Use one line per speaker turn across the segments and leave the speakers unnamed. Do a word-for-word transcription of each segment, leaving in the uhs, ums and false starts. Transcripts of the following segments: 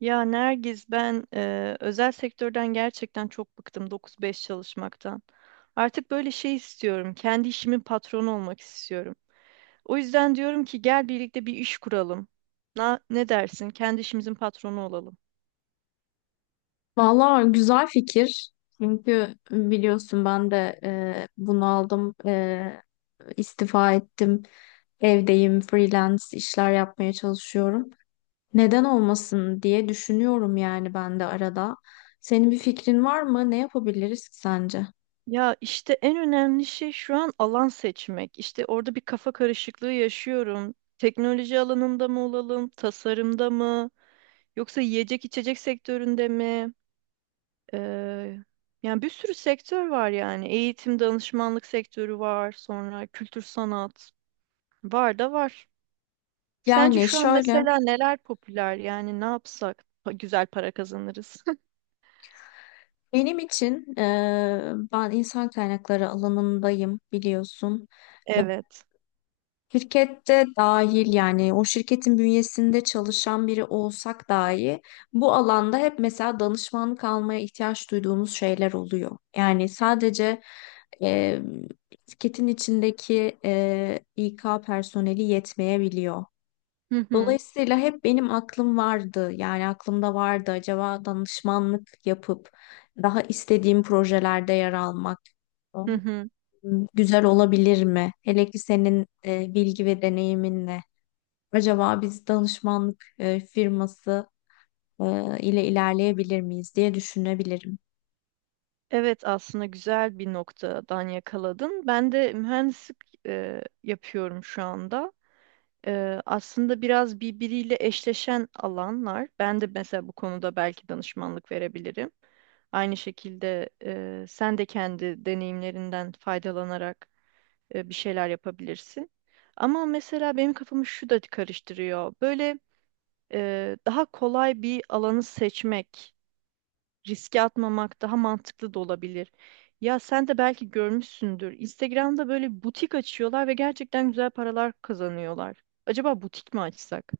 Ya Nergiz ben e, özel sektörden gerçekten çok bıktım dokuz beş çalışmaktan. Artık böyle şey istiyorum. Kendi işimin patronu olmak istiyorum. O yüzden diyorum ki gel birlikte bir iş kuralım. Na, ne dersin? Kendi işimizin patronu olalım.
Valla güzel fikir. Çünkü biliyorsun ben de e, bunaldım, e, istifa ettim, evdeyim, freelance işler yapmaya çalışıyorum. Neden olmasın diye düşünüyorum yani ben de arada. Senin bir fikrin var mı? Ne yapabiliriz ki sence?
Ya işte en önemli şey şu an alan seçmek. İşte orada bir kafa karışıklığı yaşıyorum. Teknoloji alanında mı olalım, tasarımda mı, yoksa yiyecek içecek sektöründe mi? Eee, Yani bir sürü sektör var yani. Eğitim, danışmanlık sektörü var. Sonra kültür sanat. Var da var. Sence
Yani
şu an
şöyle,
mesela neler popüler? Yani ne yapsak pa- güzel para kazanırız?
benim için e, ben insan kaynakları alanındayım biliyorsun.
Evet.
Şirkette dahil yani o şirketin bünyesinde çalışan biri olsak dahi bu alanda hep mesela danışmanlık almaya ihtiyaç duyduğumuz şeyler oluyor. Yani sadece e, şirketin içindeki e, i ka personeli yetmeyebiliyor.
Hı hı.
Dolayısıyla hep benim aklım vardı yani aklımda vardı acaba danışmanlık yapıp daha istediğim projelerde yer almak
Hı hı.
güzel olabilir mi? Hele ki senin e, bilgi ve deneyiminle. Acaba biz danışmanlık e, firması e, ile ilerleyebilir miyiz diye düşünebilirim.
Evet, aslında güzel bir noktadan yakaladın. Ben de mühendislik eee, yapıyorum şu anda. Ee, aslında biraz birbiriyle eşleşen alanlar. Ben de mesela bu konuda belki danışmanlık verebilirim. Aynı şekilde e, sen de kendi deneyimlerinden faydalanarak e, bir şeyler yapabilirsin. Ama mesela benim kafamı şu da karıştırıyor. Böyle e, daha kolay bir alanı seçmek, riske atmamak daha mantıklı da olabilir. Ya sen de belki görmüşsündür. Instagram'da böyle butik açıyorlar ve gerçekten güzel paralar kazanıyorlar. Acaba butik mi açsak?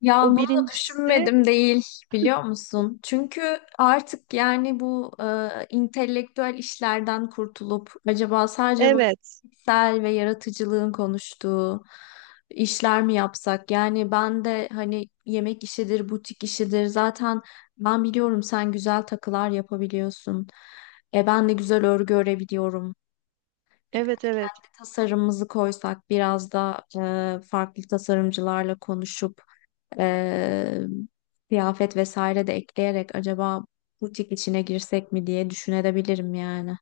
Ya
O
bunu da
birincisi,
düşünmedim değil biliyor musun? Çünkü artık yani bu e, intelektüel işlerden kurtulup acaba sadece böyle
evet.
fikirsel ve yaratıcılığın konuştuğu işler mi yapsak? Yani ben de hani yemek işidir, butik işidir zaten ben biliyorum sen güzel takılar yapabiliyorsun. E, ben de güzel örgü örebiliyorum. Birkaç
Evet, evet.
da tasarımımızı koysak biraz da e, farklı tasarımcılarla konuşup ee, kıyafet vesaire de ekleyerek acaba butik içine girsek mi diye düşünebilirim yani.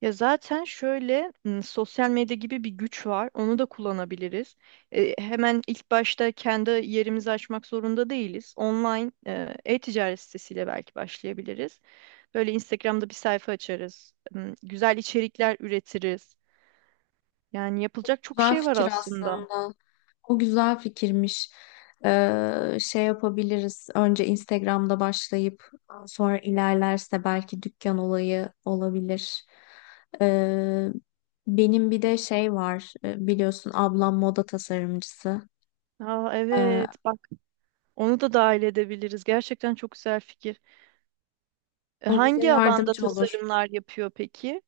Ya zaten şöyle m, sosyal medya gibi bir güç var. Onu da kullanabiliriz. E, hemen ilk başta kendi yerimizi açmak zorunda değiliz. Online e, e-ticaret sitesiyle belki başlayabiliriz. Böyle Instagram'da bir sayfa açarız. M, Güzel içerikler üretiriz. Yani yapılacak çok
Güzel
şey var
fikir
aslında.
aslında. O güzel fikirmiş. Ee, şey yapabiliriz. Önce Instagram'da başlayıp sonra ilerlerse belki dükkan olayı olabilir. Ee, Benim bir de şey var. Ee, Biliyorsun ablam moda tasarımcısı.
Aa,
Ee,
evet, bak onu da dahil edebiliriz. Gerçekten çok güzel fikir. E,
O bize
hangi alanda
yardımcı olur.
tasarımlar yapıyor peki?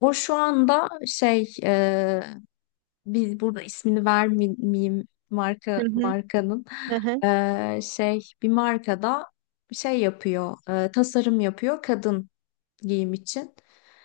O şu anda şey biz burada ismini vermeyeyim
Hı
marka
hı.
markanın Ee, şey Bir markada şey yapıyor, e, tasarım yapıyor, kadın giyim için.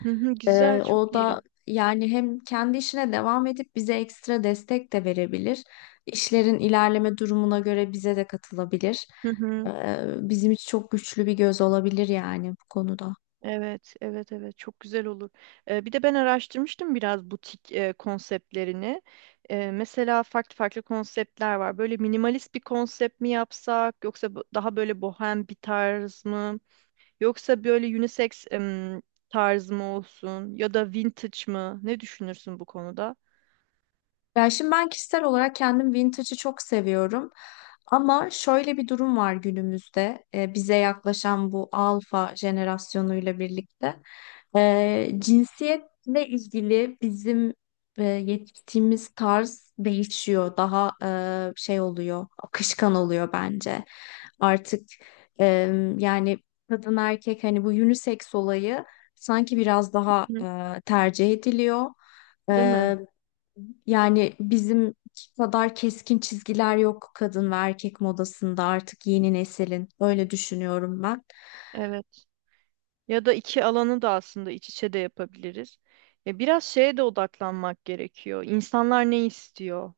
Hı hı, güzel,
Ee,
çok
o da
iyi.
yani hem kendi işine devam edip bize ekstra destek de verebilir. İşlerin ilerleme durumuna göre bize de katılabilir.
Hı hı.
Ee, bizim için çok güçlü bir göz olabilir yani bu konuda.
Evet, evet, evet. Çok güzel olur. Ee, bir de ben araştırmıştım biraz butik e, konseptlerini. Ee, mesela farklı farklı konseptler var. Böyle minimalist bir konsept mi yapsak, yoksa bu- daha böyle bohem bir tarz mı, yoksa böyle unisex em, tarz mı olsun, ya da vintage mı? Ne düşünürsün bu konuda?
Ya şimdi ben kişisel olarak kendim vintage'ı çok seviyorum. Ama şöyle bir durum var günümüzde e, bize yaklaşan bu alfa jenerasyonuyla birlikte. E, cinsiyetle ilgili bizim e, yetiştiğimiz tarz değişiyor. Daha e, şey oluyor, akışkan oluyor bence. Artık e, yani kadın erkek hani bu unisex olayı sanki biraz daha
Hı.
e, tercih ediliyor.
Değil mi?
Yani bizim kadar keskin çizgiler yok kadın ve erkek modasında artık yeni neslin. Öyle düşünüyorum ben.
Evet. Ya da iki alanı da aslında iç içe de yapabiliriz. Ya biraz şeye de odaklanmak gerekiyor. İnsanlar ne istiyor?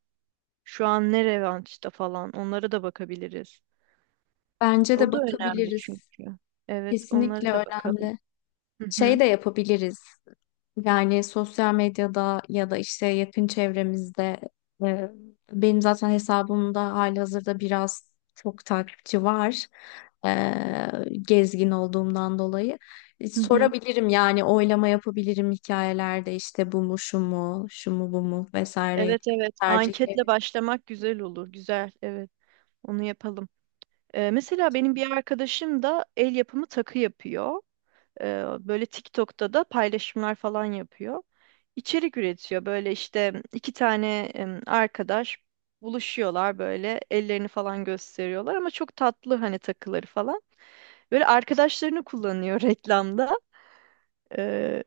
Şu an ne revaçta falan. Onlara da bakabiliriz.
Bence de
O da önemli
bakabiliriz.
çünkü. Evet, onlara
Kesinlikle
da bakalım.
önemli.
Hı
Şey
hı.
de yapabiliriz. Yani sosyal medyada ya da işte yakın çevremizde e, benim zaten hesabımda halihazırda biraz çok takipçi var. E, gezgin olduğumdan dolayı. E,
Hı hı.
sorabilirim yani oylama yapabilirim hikayelerde işte bu mu şu mu şu mu bu mu vesaire
Evet, evet. Anketle
tercihleri.
başlamak güzel olur. Güzel. Evet. Onu yapalım. Ee, mesela benim bir arkadaşım da el yapımı takı yapıyor. Ee, böyle TikTok'ta da paylaşımlar falan yapıyor. İçerik üretiyor. Böyle işte iki tane em, arkadaş buluşuyorlar böyle ellerini falan gösteriyorlar ama çok tatlı hani takıları falan. Böyle arkadaşlarını kullanıyor reklamda. Ee,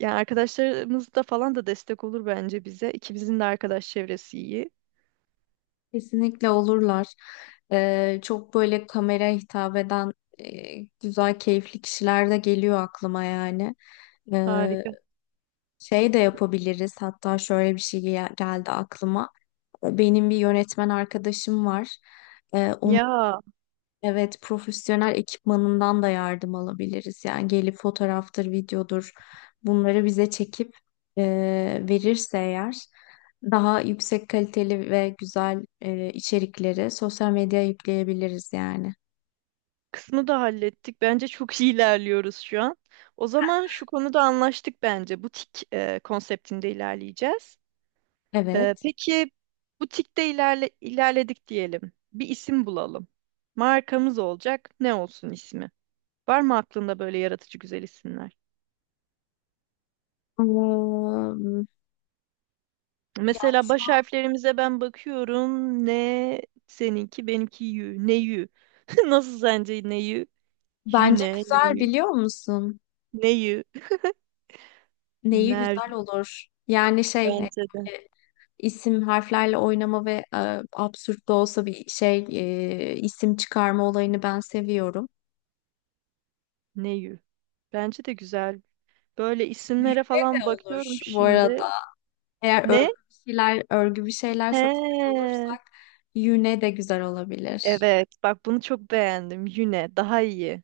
yani arkadaşlarımız da falan da destek olur bence bize. İkimizin de arkadaş çevresi iyi.
Kesinlikle olurlar. E, çok böyle kameraya hitap eden e, güzel keyifli kişiler de geliyor aklıma yani. E,
Harika.
Şey de yapabiliriz. Hatta şöyle bir şey gel- geldi aklıma. Benim bir yönetmen arkadaşım var. Ee, onun,
Ya
evet, profesyonel ekipmanından da yardım alabiliriz. Yani gelip fotoğraftır, videodur bunları bize çekip e, verirse eğer daha yüksek kaliteli ve güzel e, içerikleri sosyal medyaya yükleyebiliriz yani.
kısmı da hallettik. Bence çok iyi ilerliyoruz şu an. O zaman şu konuda anlaştık bence. Butik e, konseptinde ilerleyeceğiz. E,
Evet.
peki butikte ilerle, ilerledik diyelim. Bir isim bulalım. Markamız olacak. Ne olsun ismi? Var mı aklında böyle yaratıcı güzel isimler?
Eee, Yani
Mesela
şu
baş
an
harflerimize ben bakıyorum. Ne seninki, benimki yü. Ne yü? Nasıl sence ne yü?
bence
Yüne, ne
güzel
yü?
biliyor musun?
Ne yü?
Neyi
Ner
güzel olur. Yani şey hani
bence de.
böyle isim harflerle oynama ve e, absürt de olsa bir şey e, isim çıkarma olayını ben seviyorum.
Neyü? Bence de güzel. Böyle isimlere
Yüre
falan
de olur
bakıyorum
bu
şimdi.
arada. Eğer
Ne?
örgü bir şeyler, örgü bir şeyler satacak
He.
olursak yüne de güzel olabilir.
Evet. Bak bunu çok beğendim. Yüne. Daha iyi.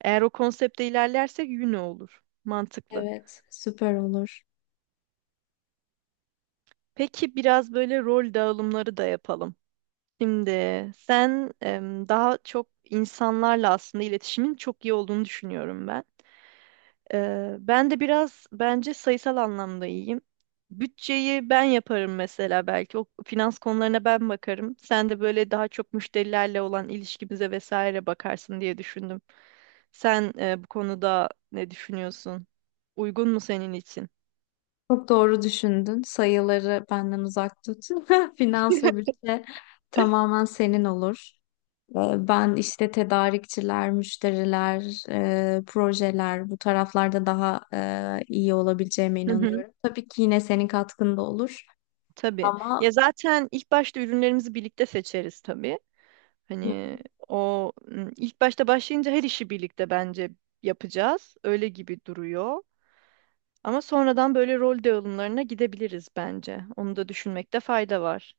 Eğer o konsepte ilerlersek Yüne olur. Mantıklı.
Evet, süper olur.
Peki biraz böyle rol dağılımları da yapalım. Şimdi sen em, daha çok insanlarla aslında iletişimin çok iyi olduğunu düşünüyorum ben. Ee, ben de biraz bence sayısal anlamda iyiyim. Bütçeyi ben yaparım mesela belki. O finans konularına ben bakarım. Sen de böyle daha çok müşterilerle olan ilişkimize vesaire bakarsın diye düşündüm. Sen e, bu konuda ne düşünüyorsun? Uygun mu senin için?
Çok doğru düşündün. Sayıları benden uzak tut. Finans ve bütçe tamamen senin olur. Ee, Ben işte tedarikçiler, müşteriler, e, projeler bu taraflarda daha e, iyi olabileceğime
Hı hı.
inanıyorum. Tabii ki yine senin katkın da olur
Tabii.
ama
Ya zaten ilk başta ürünlerimizi birlikte seçeriz tabii.
Hı,
Hani o m, ilk başta başlayınca her işi birlikte bence yapacağız. Öyle gibi duruyor. Ama sonradan böyle rol dağılımlarına gidebiliriz bence. Onu da düşünmekte fayda var.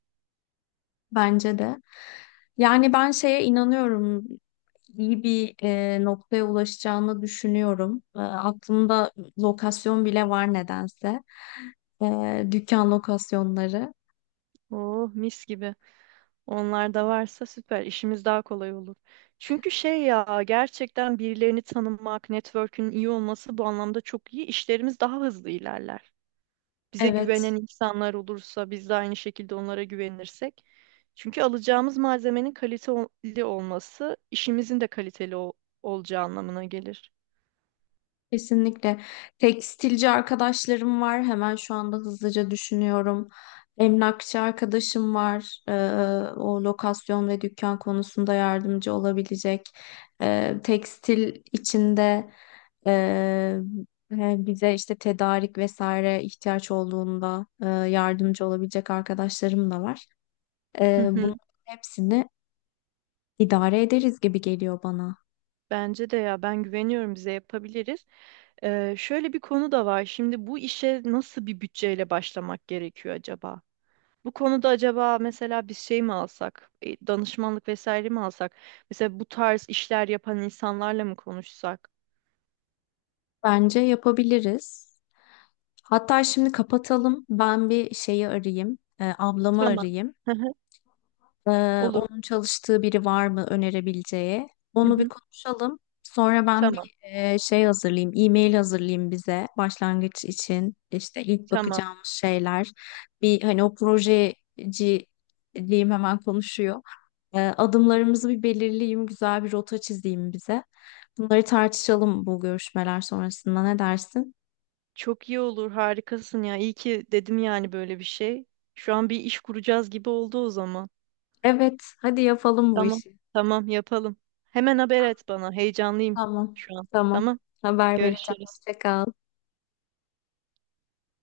bence de. Yani ben şeye inanıyorum. İyi bir e, noktaya ulaşacağını düşünüyorum. E, aklımda lokasyon bile var nedense. E, dükkan lokasyonları.
Oh, mis gibi. Onlar da varsa süper. İşimiz daha kolay olur. Çünkü şey ya gerçekten birilerini tanımak, network'ün iyi olması bu anlamda çok iyi. İşlerimiz daha hızlı ilerler. Bize güvenen
Evet.
insanlar olursa biz de aynı şekilde onlara güvenirsek. Çünkü alacağımız malzemenin kaliteli olması işimizin de kaliteli ol- olacağı anlamına gelir.
Kesinlikle. Tekstilci arkadaşlarım var. Hemen şu anda hızlıca düşünüyorum. Emlakçı arkadaşım var. Ee, o lokasyon ve dükkan konusunda yardımcı olabilecek. Ee, tekstil içinde e, e, bize işte tedarik vesaire ihtiyaç olduğunda e, yardımcı olabilecek arkadaşlarım da var.
Hı
Ee,
hı.
bunun hepsini İdare ederiz gibi geliyor bana.
Bence de ya ben güveniyorum bize yapabiliriz. Ee, şöyle bir konu da var. Şimdi bu işe nasıl bir bütçeyle başlamak gerekiyor acaba? Bu konuda acaba mesela biz şey mi alsak, e, danışmanlık vesaire mi alsak? Mesela bu tarz işler yapan insanlarla mı konuşsak?
Bence yapabiliriz. Hatta şimdi kapatalım. Ben bir şeyi arayayım. E, ablamı
Tamam.
arayayım.
Hı hı.
Ee,
Olur.
onun çalıştığı biri var mı önerebileceği?
Hı
Onu bir
hı.
konuşalım. Sonra ben bir
Tamam.
e, şey hazırlayayım, e-mail hazırlayayım bize başlangıç için. İşte ilk
Tamam.
bakacağımız şeyler. Bir hani o projeciliğim hemen konuşuyor. Ee, adımlarımızı bir belirleyeyim, güzel bir rota çizeyim bize. Bunları tartışalım bu görüşmeler sonrasında, ne dersin?
Çok iyi olur. Harikasın ya. İyi ki dedim yani böyle bir şey. Şu an bir iş kuracağız gibi oldu o zaman.
Evet, hadi yapalım bu
Tamam.
işi.
Tamam, yapalım. Hemen haber et bana. Heyecanlıyım
Tamam,
şu an.
tamam.
Tamam.
Haber vereceğim.
Görüşürüz.
Hoşça kal.